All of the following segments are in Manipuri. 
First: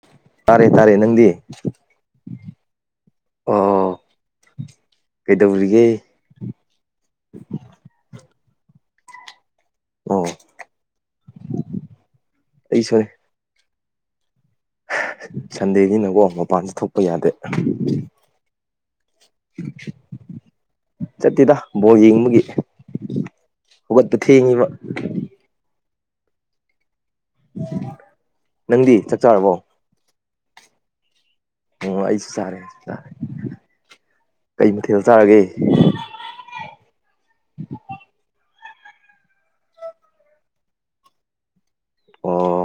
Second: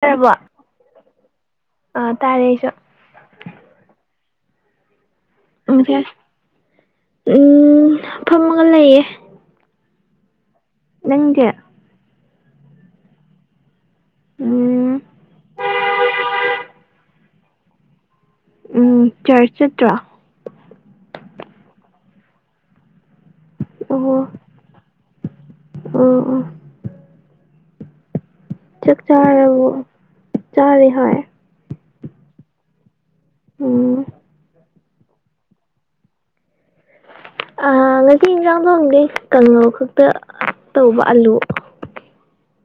ꯇꯥꯔꯕꯣ ꯇꯥꯔꯦ ꯇꯥꯔꯦ ꯅꯪꯗꯤ ꯑꯥ ꯇꯥꯔꯦ ꯑꯩꯁꯨ ꯑꯣ ꯀꯩꯗꯧꯔꯤꯒꯦ [unintelligible] ꯎꯝ ꯐꯝꯃꯒ ꯂꯩꯌꯦ ꯑꯣ ꯅꯪꯗꯤ ꯑꯩꯁꯨꯅꯤ ꯎꯝ ꯁꯟꯗꯦꯅꯤꯅꯒꯣ ꯃꯄꯥꯟꯖꯨ ꯊꯣꯛꯄ ꯌꯥꯗꯦ ꯎꯝ ꯆꯔꯆ ꯆꯠꯇ꯭ꯔꯣ [unintelligible] ꯆꯠꯇꯦꯗ ꯕꯣꯜ ꯌꯦꯡꯕꯒꯤ ꯑꯣ ꯍꯧꯒꯠꯄ ꯊꯦꯡꯉꯤꯕ ꯑꯣ ꯑꯣ [unintelligible] ꯅꯪꯗꯤ ꯆꯛ ꯆꯥꯛ ꯆꯥꯔꯕꯣ ꯆꯥꯔꯤ ꯍꯣꯏ ꯑꯣ ꯑꯩꯁꯨ ꯆꯥꯔꯦ ꯑ ꯎꯝ ꯀꯩ ꯃꯊꯦꯜ ꯆꯥꯔꯒꯦ ꯑ ꯉꯁꯤ ꯏꯟꯖꯥꯡ ꯊꯣꯡꯗꯦ ꯀꯥꯡꯉꯧ ꯈꯛꯇ ꯇꯧꯕ ꯑꯂꯨ ꯑꯣ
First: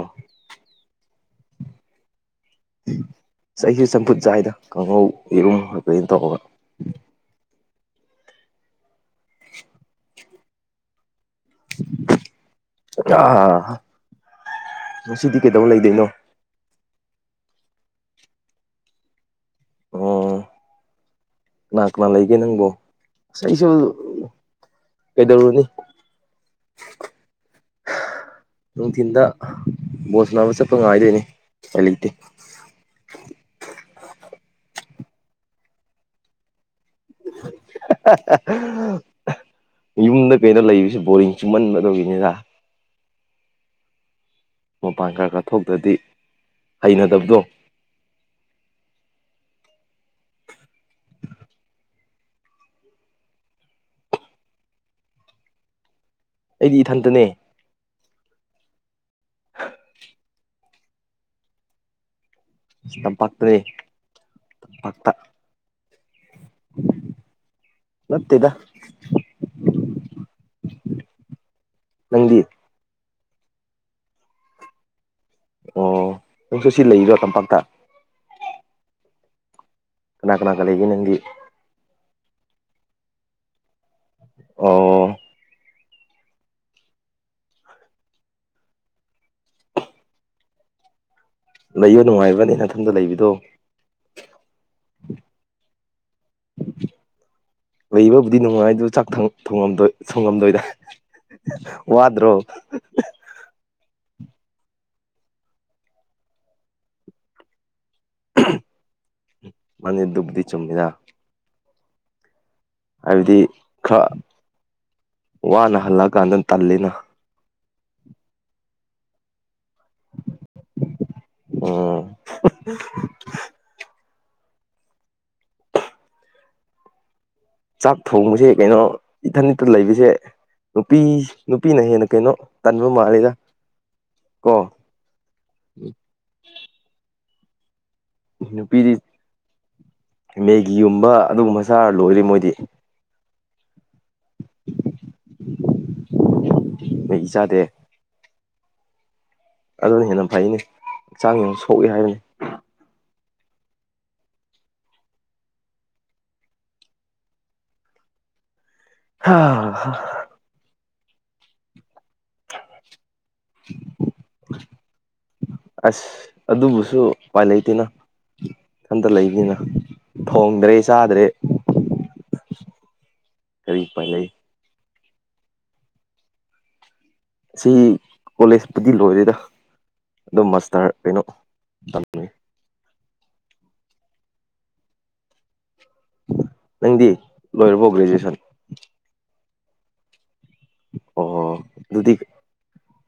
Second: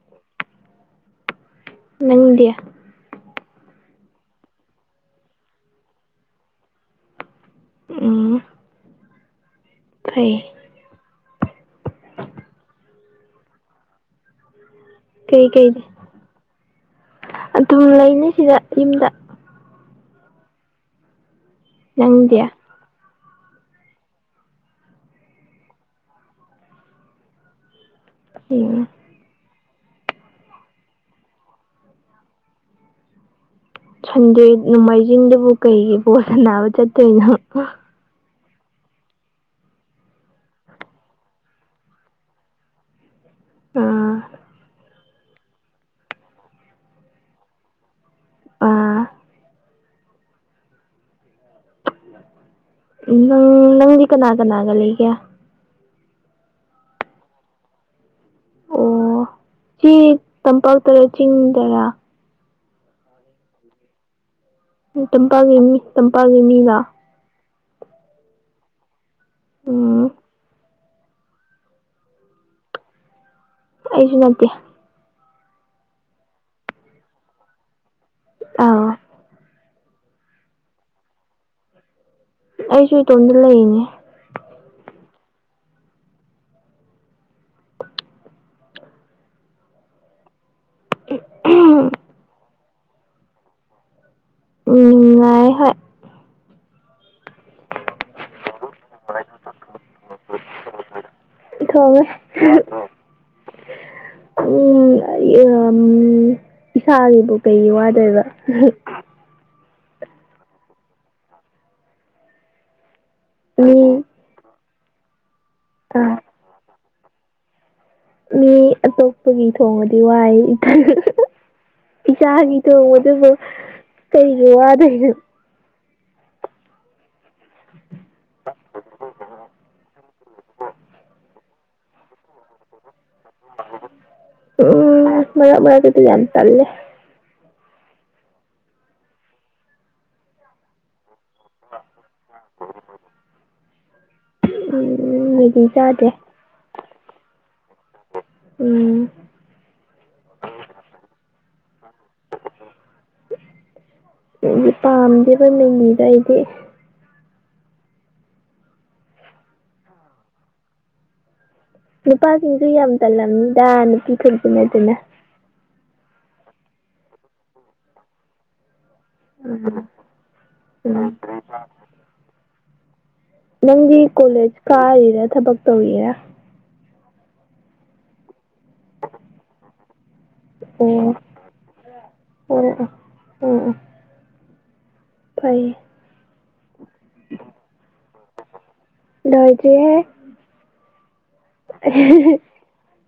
ꯅꯪꯗꯤ ꯏꯁ ꯑꯩꯖꯨ ꯆꯝꯐꯨꯠ ꯆꯥꯏꯗ ꯀꯥꯡꯉꯧ ꯌꯦꯔꯨꯝ [unintelligible] ꯇꯧꯔꯒ ꯎ ꯐꯩ [unintelligible] ꯀꯩ ꯀꯩꯗꯧ ꯀꯩ ꯂꯩꯗꯣꯏꯅꯣ ꯑꯗꯨꯝ ꯂꯩꯅꯤ ꯁꯤꯗ ꯌꯨꯝꯗ ꯑꯣ ꯀꯅꯥ ꯀꯅꯥ ꯂꯩꯒꯦ ꯅꯪꯗꯤ ꯅꯪꯕꯣ ꯑꯩꯁꯨ ꯀꯩꯗꯧꯔꯨꯅꯤ [inaudible] ꯅꯨꯡꯊꯤꯟꯗ ꯕꯣꯜ ꯁꯅꯥꯕ ꯆꯠꯄ ꯉꯥꯏꯗꯣꯏꯅꯤ ꯄꯥꯏ ꯂꯩꯇꯦ ꯁꯟꯗꯦ ꯅꯣꯡꯃꯥꯏꯖꯤꯡꯗꯕꯨ ꯀꯩꯒꯤ ꯕꯣꯜ ꯁꯥꯟꯅꯕ ꯆꯠ [inaudible] ꯌꯨꯝꯗ ꯀꯩꯗ ꯂꯩꯕꯁꯤ ꯕꯣꯔꯤꯡ ꯆꯨꯝꯃꯟꯕꯗꯨꯒꯤꯅꯤꯗ ꯑꯥ ꯃꯄꯥꯟ ꯈꯔ ꯈꯔ ꯊꯣꯛꯇ꯭ꯔꯗꯤ ꯍꯩꯅꯗꯕꯗꯣ ꯑꯥ ꯅꯪ ꯅꯪꯗꯤ ꯀꯅꯥ ꯀꯅꯥꯒ ꯂꯩꯒꯦ ꯑꯩꯗꯤ ꯏꯊꯟꯇꯅꯦ ꯑꯣ ꯆꯤ ꯇꯝꯄꯥꯛꯇꯔꯥ ꯆꯤꯡꯗꯔꯥ ꯇꯝꯄꯥꯛꯇꯔꯦ ꯇꯝꯄꯥꯒꯤ ꯃꯤ ꯇꯝꯄꯥꯒꯤ ꯃꯤꯂ ꯅꯠꯇꯦꯗ ꯑꯣ ꯑꯩꯗꯤ ꯑꯩꯁꯨ ꯅꯠꯇꯦ ꯑꯣ ꯅꯪꯁꯨ ꯁꯤ ꯂꯩꯔꯤꯔꯣ ꯇꯝꯄꯥꯛꯇ ꯑꯥꯎ ꯀꯅꯥ ꯀꯅꯥꯀ ꯂꯩꯒꯦ ꯅꯪꯒꯤ ꯑꯩꯁꯨ ꯏꯇꯣꯝꯗ ꯂꯩꯔꯤꯅꯦ ꯑꯣ ꯂꯩꯕ ꯅꯨꯡꯉꯥꯏꯕꯔꯥꯥꯅꯦ ꯅꯊꯟꯗ ꯂꯩꯕꯗꯣ ꯅꯨꯉꯥꯏ ꯍꯣꯏ ꯂꯩꯕꯕꯨꯗꯤ ꯅꯨꯡꯉꯥꯏ ꯑꯗꯨ ꯆꯥꯛ ꯊꯣꯡ ꯊꯣꯡꯉꯝꯗꯣꯏ ꯊꯣꯡꯉꯝꯗꯣꯏꯗ ꯊꯣꯡꯉꯦ ꯋꯥꯗ꯭ꯔꯣ [inaudible] ꯎꯝ [unintelligible] ꯏꯁꯥꯒꯤꯕꯨ ꯀꯩꯒꯤ ꯋꯥꯗꯣꯏꯕ ꯃꯥꯅꯦ ꯗꯨꯕꯨꯗꯤ ꯆꯨꯝꯃꯤꯗꯥ ꯍꯥꯏꯕꯗꯤ ꯃꯤ ꯈꯔ ꯋꯥꯅ ꯑꯥ ꯍꯜꯂꯛꯑꯀꯥꯟꯗ ꯇꯜꯂꯤꯅ ꯃꯤ ꯑꯇꯣꯞꯄꯒꯤ ꯊꯣꯡꯕꯗꯤ ꯋꯥꯏ ꯏꯊꯟ ꯎꯝ ꯏꯆꯥ ꯑꯅꯤꯗꯣ ꯑꯗꯨꯕꯨ ꯀꯩꯒꯤ ꯋꯥꯗꯣꯏꯅꯣ ꯆꯥꯛ ꯊꯣꯡꯕꯁꯦ ꯀꯩꯅꯣ ꯏꯊꯟ ꯏꯇꯟ ꯂꯩꯕꯁꯦ ꯅꯨꯄꯤ ꯅꯨꯄꯤꯅ ꯍꯦꯟꯅ ꯀꯩꯅꯣ ꯇꯟꯕ ꯃꯥꯜꯂꯤꯗ ꯀꯣ ꯎꯝ ꯃꯔꯛ ꯃꯔꯛꯇꯗꯤ ꯌꯥꯝ ꯇꯜꯂꯦ ꯅꯨꯄꯤꯗꯤ ꯃꯦꯒꯤꯒꯨꯝꯕ ꯑꯗꯨꯒꯨꯝꯕ ꯆꯥꯔ ꯂꯣꯏꯔꯦ ꯃꯣꯏꯗꯤ ꯎꯝ ꯃꯦꯒꯤ ꯆꯥꯗꯦ ꯀꯩꯒꯤ ꯆꯥꯗꯦ ꯎꯝ ꯑꯗꯨꯅ ꯍꯦꯟꯅ ꯐꯩꯅꯦ ꯍꯛꯆꯥꯡ ꯌꯥꯝ ꯁꯣꯛꯏ ꯍꯥꯏ [unintelligible] ꯄꯥꯝꯗꯦꯕ ꯃꯦꯒꯤꯖꯦ ꯑꯩꯗꯤ꯫ ꯍꯥ ꯍꯥ꯫ ꯅꯨꯄꯥꯁꯤꯡꯁꯨ ꯌꯥꯝ ꯇꯜꯂꯝꯃꯤꯗ ꯅꯨꯄꯤꯈꯛꯇ ꯅꯠꯇꯅ ꯑꯁ ꯑꯗꯨꯕꯨꯁꯨ ꯎꯄꯥꯏ ꯂꯩꯇꯦꯅ꯫ ꯏꯊꯟꯇ ꯂꯩꯕꯅꯤꯅ ꯎꯝ ꯊꯣꯡꯗ꯭ꯔꯦ ꯎꯝ ꯆꯥꯗ꯭ꯔꯦ꯫ ꯀꯔꯤ ꯅꯪꯗꯤ ꯎꯄꯥꯏ ꯂꯩ ꯀꯣꯂꯦꯖ ꯀꯥꯔꯤꯔ ꯊꯕꯛ ꯇꯧꯔꯤꯔ꯫ ꯁꯤ ꯀꯣꯂꯦꯖꯄꯨꯗꯤ ꯂꯣꯏꯔꯦꯗ ꯑꯗꯨꯝ ꯃꯥꯁꯇꯔ ꯀꯩꯅꯣ ꯇꯝꯃꯤ ꯑꯣꯑꯣ ꯑꯣꯑꯣ ꯐꯩ꯫ ꯅꯪꯗꯤ ꯂꯣꯏꯔꯕꯣ ꯒ꯭ꯔꯦꯖꯨꯑꯦꯁꯟ꯫ ꯂꯣꯏꯗꯔꯤꯌꯦ꯫ ꯑꯣ ꯑꯗꯨꯗꯤ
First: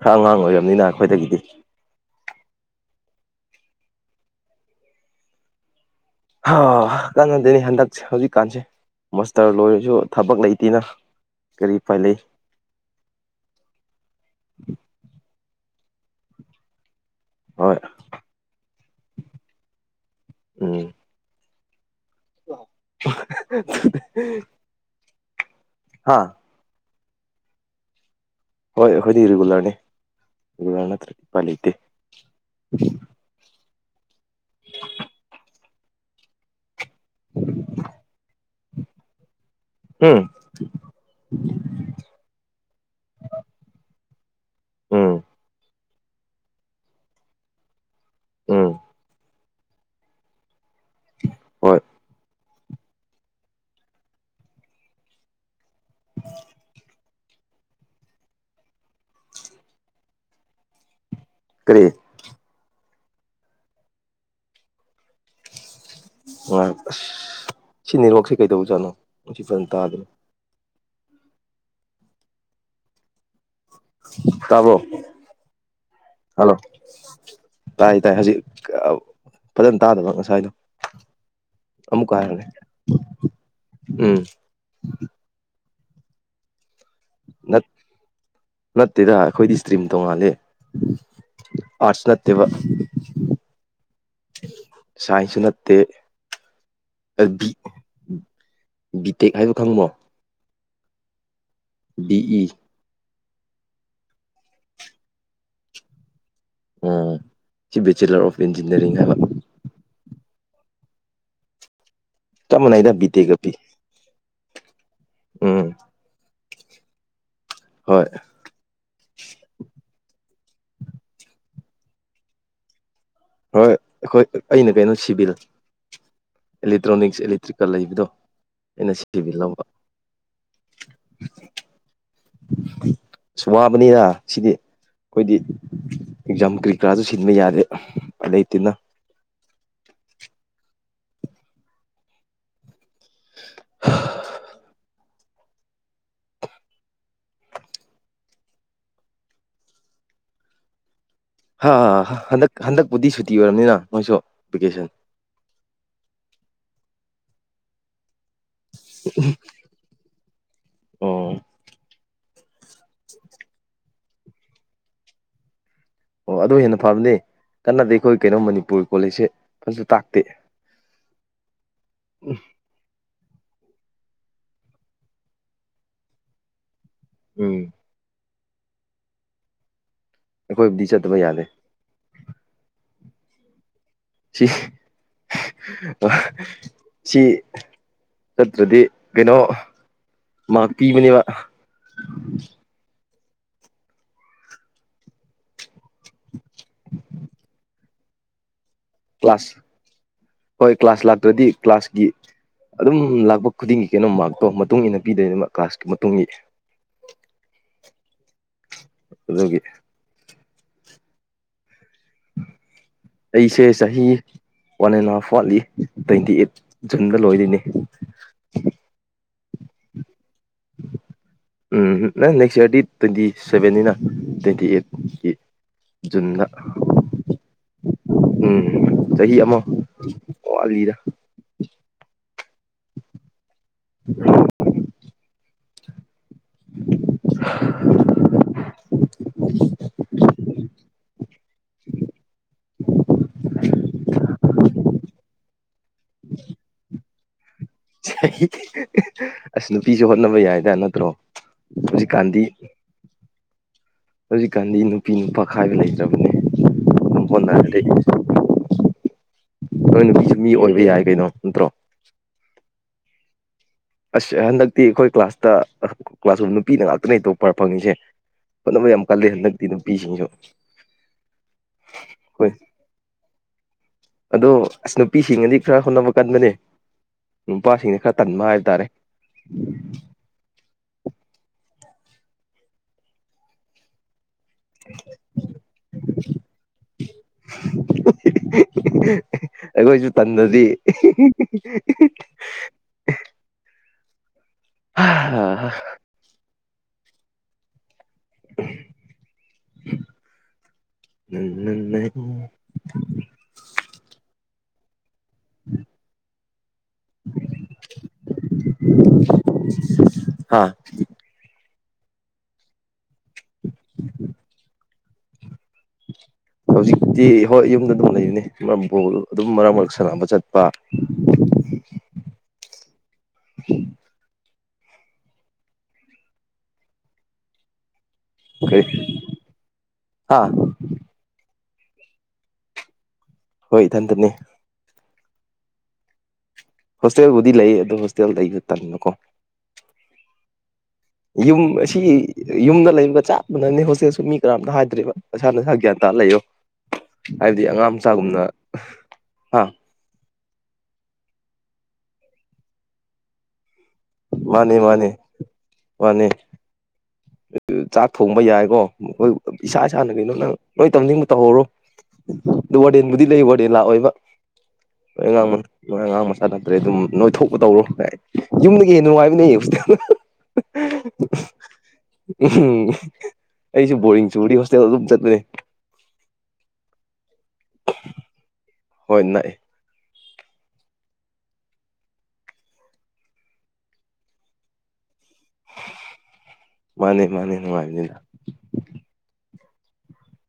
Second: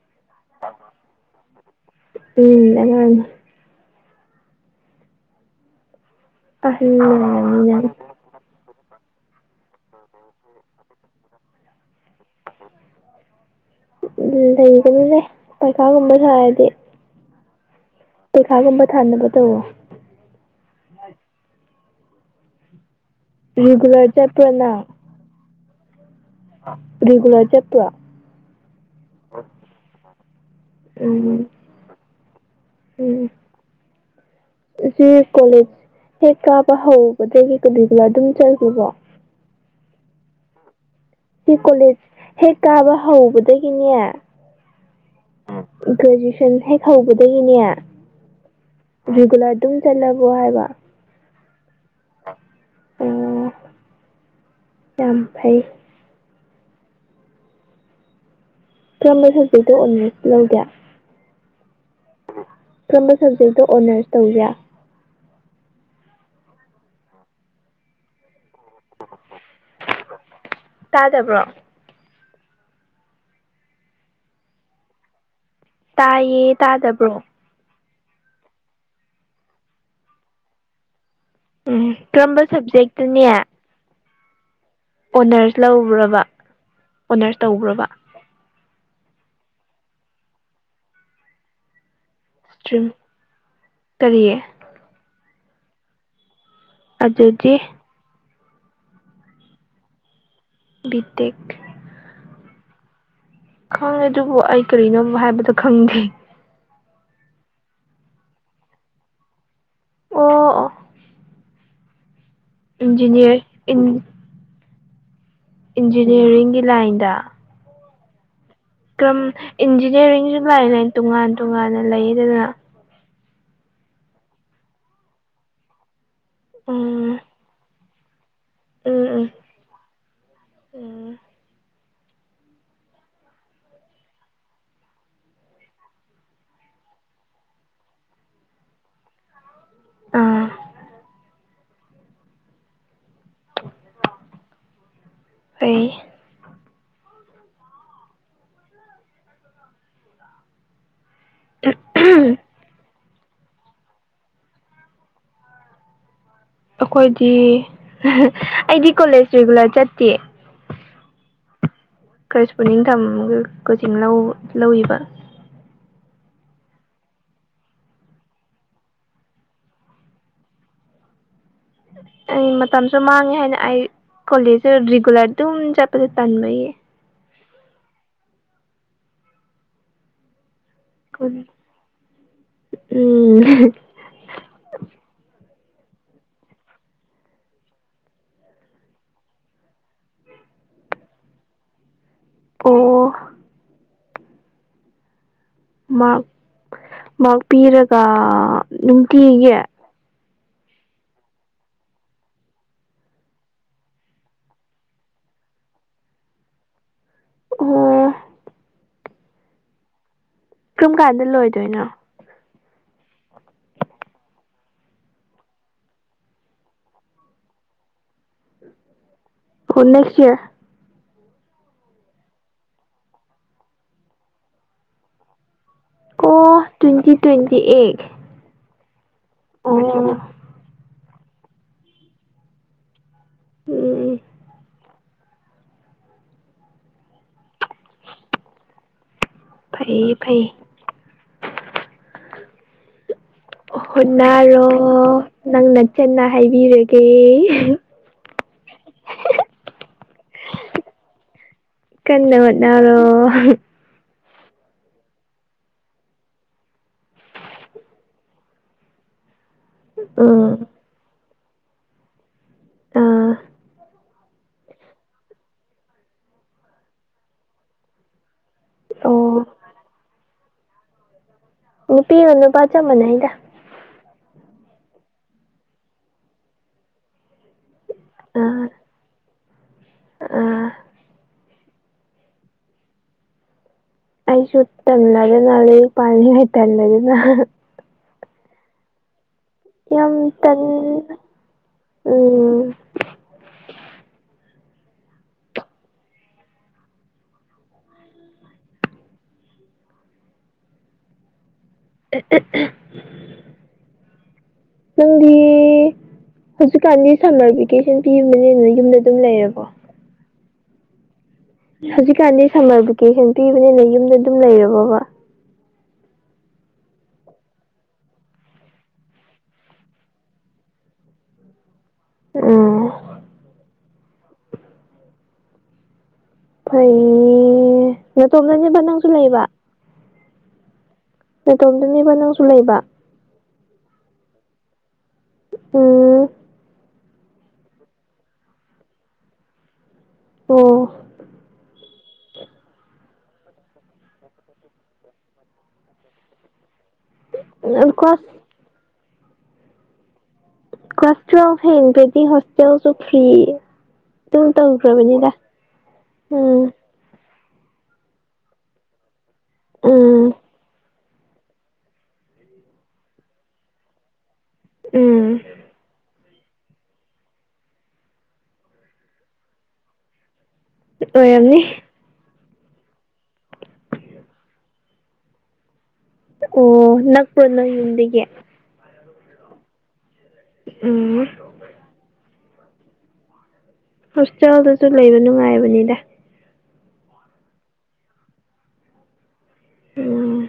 ꯈꯔ ꯑꯉꯥꯡ ꯑꯣꯏꯔꯕꯅꯤꯅ ꯑꯩꯈꯣꯏꯗꯒꯤꯗꯤ꯫ ꯎꯝ ꯑꯉꯥꯡꯅꯤ꯫ ꯍ ꯑꯍꯟ ꯀꯥꯟꯅꯗꯅꯦ ꯑꯣꯏꯔꯝꯅꯤ ꯍꯟꯗꯛꯁꯦ ꯍꯧꯖꯤꯛꯀꯥꯟꯁꯦ꯫ ꯃꯥꯁꯇꯔ ꯂꯣꯏꯔꯁꯨ ꯊꯕꯛ ꯂꯩꯇꯦꯅ ꯀꯔꯤ ꯎꯄꯥꯏ ꯂꯩꯩ꯫ ꯎꯝ ꯂꯩꯕꯅꯤꯍꯦ ꯄꯩꯈꯥꯒꯨꯝꯕ ꯊꯔꯗꯤ꯫ ꯍꯣꯏ꯫ ꯄꯩꯈꯥꯒꯨꯝꯕ ꯊꯥꯅꯕ ꯇꯧꯋꯣ꯫ ꯎꯝ꯫ [unintelligible] ꯨꯔꯤꯒꯨꯂꯔ ꯆꯠꯄꯔꯣ ꯅꯪ꯫ ꯍꯥ꯫ ꯔꯤꯒꯨꯂꯔ ꯆꯠꯄꯔꯣ꯫ ꯍꯣꯏ ꯑꯩꯈꯣꯏꯗꯤ ꯔꯤꯒꯨꯂꯔꯅꯤ ꯔꯤꯒꯨꯂꯔ ꯅꯠꯇ꯭ꯔꯗꯤ ꯎꯄꯥꯏ ꯎꯝ ꯂꯩꯇꯦ꯫ [inaudible] ꯁꯤꯁꯤ ꯀꯣꯂꯦꯖ ꯍꯦꯛ ꯀꯥꯕ ꯍꯧꯕꯗꯒꯤ ꯔꯤꯒꯨꯂꯔ ꯑꯗꯨꯝ ꯆꯥꯠꯂꯤꯕꯣ꯫ ꯍꯨꯝ꯫ ꯁꯤ ꯀꯣꯂꯦꯖ ꯍꯦꯛ ꯀꯥꯕ ꯍꯧꯕꯗꯒꯤꯅꯦ꯫ ꯎꯝ ꯒ꯭ꯔꯦꯖꯨꯋꯦꯁꯟ ꯍꯦꯛ ꯍꯧꯕꯗꯒꯤꯅꯦ ꯎꯝ ꯔꯤꯒꯨꯂꯔ ꯑꯗꯨꯝ ꯆꯠꯂꯕꯣ ꯍꯥꯏꯕ꯫ ꯍꯣꯏ꯫ ꯑꯣ ꯌꯥꯝ ꯐꯩ꯫ [unintelligible] ꯀꯔꯝꯕ ꯁꯕꯖꯦꯛꯇꯣ ꯑꯣꯅꯔꯁ ꯂꯣꯏꯒꯦ꯫ ꯀꯔꯤ꯫ ꯀꯔꯝꯕ ꯁꯕꯖꯦꯛꯇ ꯑꯣꯅꯔꯁ ꯇꯧꯒꯦ꯫ ꯑꯁ ꯁꯤ ꯅꯦꯠꯋꯥꯔꯛꯁꯦ ꯀꯩꯗꯧꯕꯖꯥꯠꯅꯣ ꯃꯁꯤ ꯐꯖꯅ ꯇꯥꯗꯦ꯫ ꯇꯥꯗꯕ꯭ꯔꯣ꯫ ꯇꯥꯕꯣ ꯍꯜꯂꯣ꯫ ꯇꯥꯏꯌꯦ ꯇꯥꯗꯕ꯭ꯔꯣ ꯇꯥꯏ ꯇꯥꯏ ꯍꯧꯖꯤꯛ ꯐꯖꯅ ꯇꯥꯗꯕ ꯉꯁꯥꯏꯗꯣ꯫ ꯎꯝ ꯑꯃꯨꯛꯀ ꯀꯔꯝꯕ ꯍꯥꯏꯔꯅꯦ ꯁꯕꯖꯦꯛꯇꯅꯦ꯫ ꯎꯝ꯫ ꯑꯣꯅꯔꯁ ꯂ꯭ꯧꯕꯔꯕ ꯑꯣꯅꯔꯁ ꯅꯠ ꯇꯧꯕ꯭ꯔꯕ꯫ ꯅꯠꯇꯦꯗ ꯑꯩꯈꯣꯏꯗꯤ ꯏꯁꯇ꯭ꯔꯤꯝ ꯇꯧꯉꯥꯂꯦ ꯑꯥꯔꯠꯁ ꯅꯠꯇꯦꯕ꯫ ꯏꯁꯇ꯭ꯔꯤꯝ ꯀꯔꯤ ꯁꯥꯏꯁꯨ ꯅꯠꯇꯦ ꯑꯕꯤ ꯑꯗꯨꯗꯤ ꯕꯤꯇꯦꯛ ꯍꯥꯏꯗꯣ ꯈꯪꯉꯨꯃꯣ ꯕꯤꯇꯦꯛ ꯕꯤ ꯏ ꯈꯪꯉꯦ ꯑꯗꯨꯕꯨ ꯑꯩ ꯀꯔꯤꯅꯣꯝ ꯍꯥꯏꯕꯗꯣ ꯈꯪꯗ꯭ꯔ‌ꯦ ꯎꯝ ꯁꯤ ꯕꯦꯆꯤꯂꯔ ꯑꯣꯐ ꯏꯟꯖꯤꯅꯤꯌꯥꯔꯤꯡ ꯍꯥꯏꯕ ꯑꯣ ꯑꯣ ꯆꯞ ꯃꯥꯟꯅꯩꯗ ꯕꯤ ꯇꯦꯛꯒ ꯏꯟꯖꯤꯅꯤꯌꯔ ꯄꯤ ꯎꯝ ꯏꯟꯖꯤꯅꯤꯌꯥꯔꯤꯡꯒꯤ ꯂꯥꯏꯟꯗꯥ ꯍꯣꯏ ꯀꯔꯝ ꯏꯟꯖꯤꯅꯤꯌꯥꯔꯤꯡꯁꯨ ꯂꯥꯏꯟ ꯂꯥꯏꯟ ꯇꯣꯉꯥꯟ ꯇꯣꯉꯥꯟꯅ ꯂꯩꯗꯅ ꯍꯣꯏ ꯑꯩꯈꯣꯏ ꯑꯩꯅ ꯀꯩꯅꯣ ꯁꯤꯕꯤꯜ ꯎꯝ ꯑꯦꯂꯦꯛꯇ꯭ꯔꯣꯅꯤꯛꯁ ꯑꯦꯂꯦꯛꯇ꯭ꯔꯤꯀꯜ ꯂꯩꯕꯗꯣ ꯑꯩꯅ ꯎꯝ ꯁꯤ ꯇꯤ ꯎꯝ ꯚꯤ ꯂꯧꯕ ꯎꯝ ꯏꯁ ꯋꯥꯕꯅꯤꯗ ꯁꯤꯗꯤ ꯑꯩꯈꯣꯏꯗꯤ ꯑꯦꯛꯖꯥꯝ ꯀꯔꯤ ꯀꯔꯥꯁꯨ ꯁꯤꯟꯕ ꯌꯥꯗꯦ [unintelligible] ꯂꯩꯇꯅ ꯑꯥ ꯑꯩ ꯍꯥ ꯍꯟꯗꯛ ꯍꯟꯗꯛꯄꯨꯗꯤ ꯁꯨꯇꯤ ꯑꯣꯏꯔꯕꯅꯤꯅ ꯑꯈꫭꯏꯁꯨ ꯚꯦꯀꯦꯁꯟ ꯑꯩꯈꯣꯏꯗꯤ ꯑꯩꯗꯤ ꯀꯣꯂꯦꯖ ꯔꯤꯒꯨꯂꯔ ꯆꯠꯇꯦ ꯑꯣ ꯀꯔꯤ ꯏꯁ꯭ꯀꯅꯤꯡ ꯊꯝꯒ ꯀꯣꯆꯤꯡ ꯂꯧ ꯂꯧꯏꯔꯤꯕꯥ ꯑꯣ ꯑꯗꯨ ꯍꯦꯟꯅ ꯐꯕꯅꯦ ꯀꯟꯅꯗꯤ ꯑꯩꯈꯣꯏ ꯀꯩꯅꯣ ꯃꯅꯤꯄꯨꯔꯒꯤ ꯀꯣꯂꯦꯖꯁꯦ ꯐꯖꯁꯨ ꯇꯥꯛꯇꯦ [inaudible] ꯑꯩ ꯃꯇꯝꯁꯨ ꯃꯥꯡꯉꯦ ꯍꯥꯏꯅ ꯑꯩ ꯀꯣꯂꯦꯖꯁꯨ ꯔꯤꯒꯨꯂꯔ ꯑꯗꯨꯝ ꯆꯠꯄꯁꯦ ꯇꯟꯕꯌꯦ ꯎꯝ ꯑꯩꯈꯣꯏꯕꯨꯗꯤ ꯆꯠ ꯎꯝ ꯁꯤ ꯁꯤ ꯆꯠꯇ꯭ꯔꯥꯗꯤ ꯀꯩꯅꯣ ꯃꯥꯛ ꯄꯤꯕꯅꯦꯕ ꯑꯣ ꯃꯥꯔꯛ ꯃꯥꯔꯛ ꯄꯤꯔꯒ ꯅꯨꯡꯇꯤꯒꯤ ꯀ꯭ꯂꯥꯁ ꯍꯣꯏ ꯀ꯭ꯂꯥꯁ ꯂꯥꯛꯇ꯭ꯔꯗꯤ ꯀ꯭ꯂꯥꯁꯀꯤ ꯑꯗꯨꯝ ꯂꯥꯛꯄ ꯈꯨꯗꯤꯡꯒꯤ ꯀꯩꯅꯣ ꯃꯥꯔꯛꯇꯣ ꯃꯇꯨꯡ ꯏꯟꯅꯥ ꯄꯤꯗꯣꯏꯅꯦꯕ ꯀ꯭ꯂꯥꯁꯀꯤ ꯃꯇꯨꯡ ꯏꯟꯅꯥ ꯑꯣ ꯑꯗꯨꯒꯤ ꯀꯔꯝ ꯀꯥꯟꯗ ꯂꯣꯏꯗꯣꯏꯅꯣ ꯑꯩꯁꯦ ꯆꯍꯤ ꯋꯥꯟ ꯑꯦꯟ ꯍꯥꯐ ꯋꯥꯠꯂꯤ ꯇ꯭ꯋꯦꯟꯇꯤ ꯑꯩꯠ ꯖꯨꯟꯗ ꯂꯣꯏꯔꯤꯅꯤ ꯍꯨ ꯅꯦꯛꯁ ꯏꯌꯥꯔ ꯎꯝ ꯅꯪ ꯅꯦꯛꯁ ꯏꯔꯗꯤ ꯇ꯭ꯋꯦꯟꯇꯤ ꯁꯕꯦꯟꯅꯤꯅ ꯇ꯭ꯋꯦꯟꯇꯤ ꯑꯩꯠꯀꯤ ꯖꯨꯟꯗꯥ ꯑꯣ ꯇ꯭ꯋꯦꯟꯇꯤ ꯇ꯭ꯋꯦꯟꯇꯤ ꯑꯩꯠ ꯎꯝ ꯆꯍꯤ ꯑꯃꯥ ꯑꯣ ꯋꯥꯠꯂꯤꯗ ꯎꯝ ꯎ [unintelligible] [unintelligible] ꯐꯩꯌ‌ꯦ ꯐꯩꯌ‌ꯦ ꯍꯣꯠꯅꯔꯣ ꯅꯪ ꯅꯆ‌ꯦꯅ ꯍꯥꯏꯕꯤꯔꯒꯦ ꯑꯁ ꯅꯨꯄꯤꯁꯨ ꯍꯣꯠꯅꯕ ꯌꯥꯏꯗ ꯅꯠꯇ꯭ꯔꯣ ꯀꯟꯅ ꯍꯧꯖꯤꯛꯀꯥꯟꯗꯤ ꯍꯣꯠꯅꯔꯣ ꯍꯧꯖꯤꯛꯀꯥꯟꯗꯤ ꯅꯨꯄꯤ ꯅꯨꯄꯥ ꯈꯥꯏꯕ ꯂꯩꯇꯕꯅꯦ ꯗꯨꯝ ꯐꯣꯟ ꯅꯔ ꯗꯤ [inaudible] ꯅꯣꯏ ꯅꯨꯄꯤꯁꯨ ꯃꯤ ꯎꯝ ꯑꯣꯏꯕ ꯌꯥꯏ ꯀꯩꯅꯣ ꯅꯠꯇ꯭ꯔꯣ ꯑꯥ ꯑꯁ ꯑ ꯍꯟꯗꯛꯇꯤ ꯑꯩꯈꯣꯏ ꯀ꯭ꯂꯥꯁꯇ ꯑꯍ ꯀ꯭ꯂꯥꯁ ꯔꯨꯝ ꯅꯨꯄꯤꯅ ꯉꯥꯛꯇꯅꯦ ꯇꯣꯛꯄꯔ ꯐꯪꯉꯤꯁꯦ ꯍꯣꯠꯅꯕ ꯌꯥꯝ ꯀꯜꯂꯦ ꯍꯟꯗꯛꯇꯤ ꯅꯨꯄꯤꯁꯤꯡꯖꯨ ꯎ ꯄꯤꯒ ꯅꯨꯄꯥꯒ ꯆꯞ ꯃꯥꯟꯅꯩꯗ ꯑꯗꯣ ꯑꯁ ꯅꯨꯄꯤꯁꯤꯡꯅꯗꯤ ꯈꯔ ꯍꯣꯠꯅꯕ ꯀꯟꯕꯅꯦ ꯅꯨꯄꯥꯁꯤꯡꯅ ꯈꯔ ꯇꯟꯕ ꯍꯥꯏ ꯇꯥꯔꯦ ꯑ ꯑꯥ ꯑꯩꯁꯨ ꯇꯜ [unintelligible] ꯎꯍ [unintelligible] ꯑꯩꯈꯣꯏꯖꯨ ꯌꯥꯝ ꯇꯟ ꯇꯟꯗꯗꯤ ꯎꯝ ꯍꯥ ꯍꯍꯥ [unintelligible] ꯅꯪꯗꯤ ꯍꯧꯖꯤꯛꯀꯥꯟꯗꯤ ꯁꯝꯃꯔ ꯚꯦꯀꯦꯁꯟꯄꯤ ꯌꯨꯝꯗ ꯂꯦꯡꯗꯅ ꯌꯨꯝꯗ ꯑꯗꯨꯝ ꯂꯩꯔꯕꯣ ꯍꯧꯖꯤꯛꯀꯥꯟꯗꯤ ꯁꯝꯃꯔ ꯚꯦꯀꯦꯁꯟ ꯄꯤꯕꯅꯤꯅ ꯌꯨꯝꯗ ꯑꯗꯨꯝ ꯂꯩꯔꯕꯕ ꯍꯧꯖꯤꯛꯇꯤ ꯍꯣꯏ ꯌꯨꯝꯗ ꯑꯗꯨꯝ ꯂꯩꯔꯤꯅꯦ ꯃꯔ ꯕꯣꯜ ꯑꯗꯨꯝ ꯃꯔꯛ ꯃꯔꯛ ꯁꯥꯟꯅꯕ ꯆꯠꯄ ꯑ ꯐꯩꯌꯦ ꯅꯇꯣꯝꯅꯅꯦꯕ ꯅꯪꯁꯨ ꯂꯩꯕ ꯑꯥ ꯅꯇꯣꯝꯗꯅꯦꯕ ꯅꯪꯁꯨ ꯂꯩꯕ ꯍꯣꯏ ꯏꯊꯟꯇꯅꯦ ꯎ ꯍꯣꯁꯇꯦꯜꯕꯨꯗꯤ ꯂꯩ ꯑꯗꯣ ꯍꯣꯁꯇꯦꯜꯗ ꯑꯩꯅ ꯇꯟꯕꯀꯣ ꯑꯣ ꯌꯨꯝ ꯑꯁꯤ ꯌꯨꯝꯗ ꯂꯩꯕ ꯆꯥꯞ ꯃꯥꯟꯅꯅꯤ ꯍꯣꯁꯇꯦꯜꯁꯨ ꯃꯤ ꯀꯔꯝꯇ ꯍꯥꯏꯗ꯭ꯔꯦꯕ ꯅꯁꯥ ꯅꯁꯥ ꯒ꯭ꯌꯥꯟ ꯇꯥ ꯂꯩꯌꯣ ꯍꯥꯏꯕꯗꯤ ꯑꯉꯥꯡ ꯀ꯭ꯂꯥꯁ ꯃꯆꯥꯒꯨꯝꯅ ꯍꯥꯥ ꯀꯂ꯭ꯁ ꯇꯨꯌꯦꯜꯞ ꯍꯌꯦꯡꯗꯒꯤ ꯍꯣꯁꯇꯦꯜꯁꯨ ꯐ꯭ꯔꯤ ꯑꯗꯨꯝ ꯃꯥꯅꯦ ꯃꯥꯅꯦ ꯇꯧꯈ꯭ꯔꯕꯅꯤꯗ ꯎꯝ ꯑ ꯑ ꯆꯥꯛ ꯊꯣꯡꯕ ꯌꯥꯏꯀꯣ ꯑꯩꯈꯣꯏ ꯑ ꯏꯁꯥ ꯏꯁꯥꯅ ꯎꯝ ꯀꯩꯅꯣ ꯅꯪ ꯂꯣꯏ ꯇꯝꯅꯤꯡꯕ ꯇꯧꯍꯧꯔꯣ ꯑ ꯋꯥꯔꯗꯦꯟꯕꯨꯗꯤ ꯂꯩ ꯋꯥꯔꯗꯦꯟ ꯂꯥꯛꯑꯣꯏꯕ ꯍꯣꯏ ꯎꯝ ꯑꯉꯥꯡ ꯅꯣꯏ ꯑꯉꯥꯡ ꯃꯆꯥ ꯅꯠꯇ꯭ꯔꯦ ꯑꯗꯨꯝ ꯅꯣꯏ ꯊꯣꯛꯄ ꯇꯧꯔꯣ ꯒꯥꯏ ꯌꯨꯝꯗꯒꯤ ꯍꯦꯟ ꯅꯨꯡꯉꯥꯏꯕꯅꯦ ꯍꯣꯁꯇꯦꯜ ꯑꯣꯏꯔꯝꯅꯤ ꯎꯍꯨꯝ ꯎ ꯑꯩꯖꯨ ꯕꯣꯔꯤꯡ ꯆꯨꯔꯗꯤ ꯍꯣꯁꯇꯦꯜ ꯑꯗꯨꯝ ꯆꯠꯂꯦ ꯑꯣ ꯅꯛꯄ꯭ꯔꯣ ꯅꯪ ꯌꯨꯝꯗꯒꯤ ꯍꯣꯏ ꯅꯛꯏ ꯎꯝ ꯑ ꯍꯣꯁꯇꯦꯜꯗꯨꯁꯨ ꯂꯩꯕ ꯅꯨꯡꯉꯥꯏꯕꯅꯤꯗ ꯃꯥꯅꯦ ꯃꯥꯅꯦ ꯅꯨꯡꯉꯥꯏꯕꯅꯤꯗ ꯎ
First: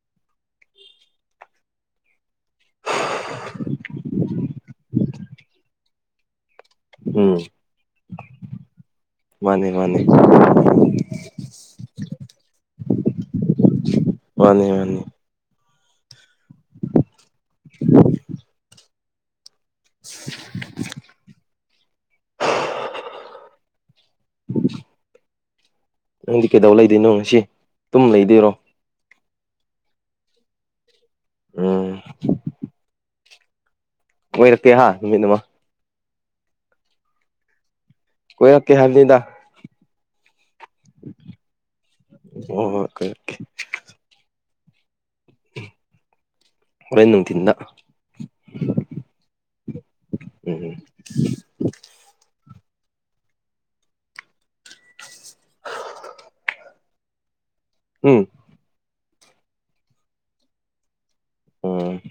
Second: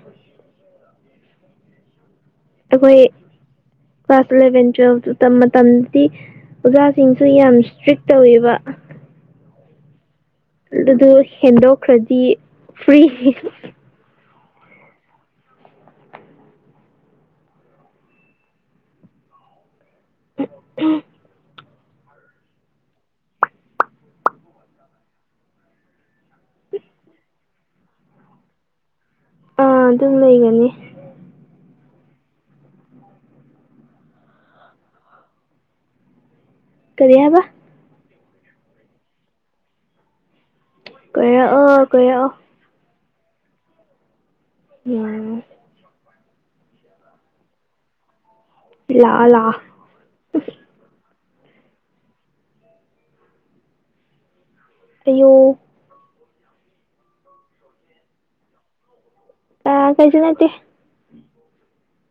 ꯑꯩꯈꯣꯏ ꯀ꯭ꯂꯥꯁ ꯑꯦꯂꯚꯦꯟ ꯇꯨꯌꯦꯜꯞꯇ ꯇꯝ ꯃꯇꯝꯗꯗꯤ ꯑꯣꯖꯥꯁꯤꯡꯁꯨ ꯎꯝ ꯌꯥꯝ ꯏꯁꯇ꯭ꯔꯤꯛ ꯇꯧꯋꯦꯕ ꯃꯥꯅꯦ ꯃꯥꯅꯦ ꯑꯗꯨꯗꯤ ꯍꯦꯟꯗꯣꯛꯈ꯭ꯔꯗꯤ ꯐ꯭ꯔꯤ꯫ ꯃꯥꯅꯦ ꯃꯥꯅꯤ꯫ ꯎ [inaudible] ꯑꯥ [inaudible] [inaudible] ꯅꯪꯗꯤ ꯀꯩꯗꯧ ꯂꯩꯗꯣꯏꯅꯣ ꯉꯁꯤ ꯇꯨꯝ ꯂꯩꯗꯣꯏꯔꯣ? ꯑꯥ ꯇꯨꯝ ꯂꯩꯒꯅꯤ꯫ ꯎꯝ꯫ ꯀꯣꯏꯔꯛꯀꯦ ꯍꯥ ꯅꯨꯃꯤꯠ ꯑꯃ꯫ ꯀꯔꯤ ꯍꯥꯏꯕ꯫ ꯀꯣꯏꯔꯛꯀꯦ ꯍꯥꯏꯕꯅꯤꯗ꯫ ꯀꯣꯢꯔꯛꯑꯣ ꯀꯣꯢꯔꯛꯑꯣ꯫ ꯍꯣꯢ ꯍꯣꯢ ꯀꯣꯢꯔꯛꯀꯦ꯫ ꯅꯨꯉꯥꯏꯔꯝꯅꯤ꯫ ꯎꯝ ꯍꯣꯔꯦꯟ ꯅꯨꯡꯊꯤꯟꯗ꯫ ꯂꯥꯛꯑꯣ ꯂꯥꯛꯑꯣ꯫ ꯎꯝ ꯑꯌꯨꯛ꯫ ꯍꯨꯝ꯫ ꯑ ꯀꯩꯁꯨ ꯅꯠꯇꯦ꯫ ꯎꯝ꯫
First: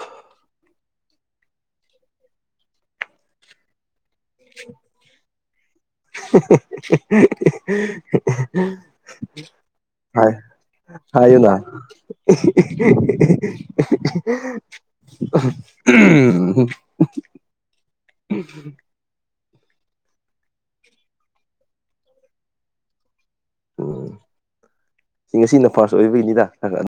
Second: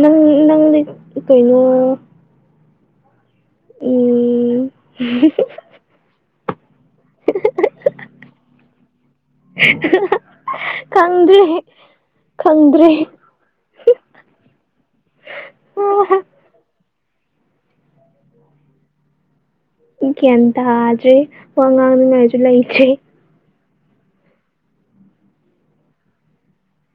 ꯅꯪ ꯅꯪꯗꯤ ꯀꯩꯅꯣ꯫ ꯎꯝ [unintelligible] [inaudible] ꯍꯥꯏ ꯈꯪꯗ꯭ꯔꯦ ꯍꯣꯢꯌꯨꯅ [inaudible] ꯈꯪꯗ꯭ꯔꯦ ꯎ [inaudible] ꯒ꯭ꯌꯥꯟ ꯇꯥꯗ꯭ꯔꯦ ꯋꯥ ꯉꯥꯡꯅꯤꯡꯉꯥꯏꯁꯨ ꯂꯩꯇ꯭ꯔꯦ꯫ ꯎꯝ ꯉꯁꯤꯅ ꯐꯥꯔꯁ ꯑꯣꯏꯕꯒꯤꯅꯤꯗ ꯈꯒꯛ ꯑ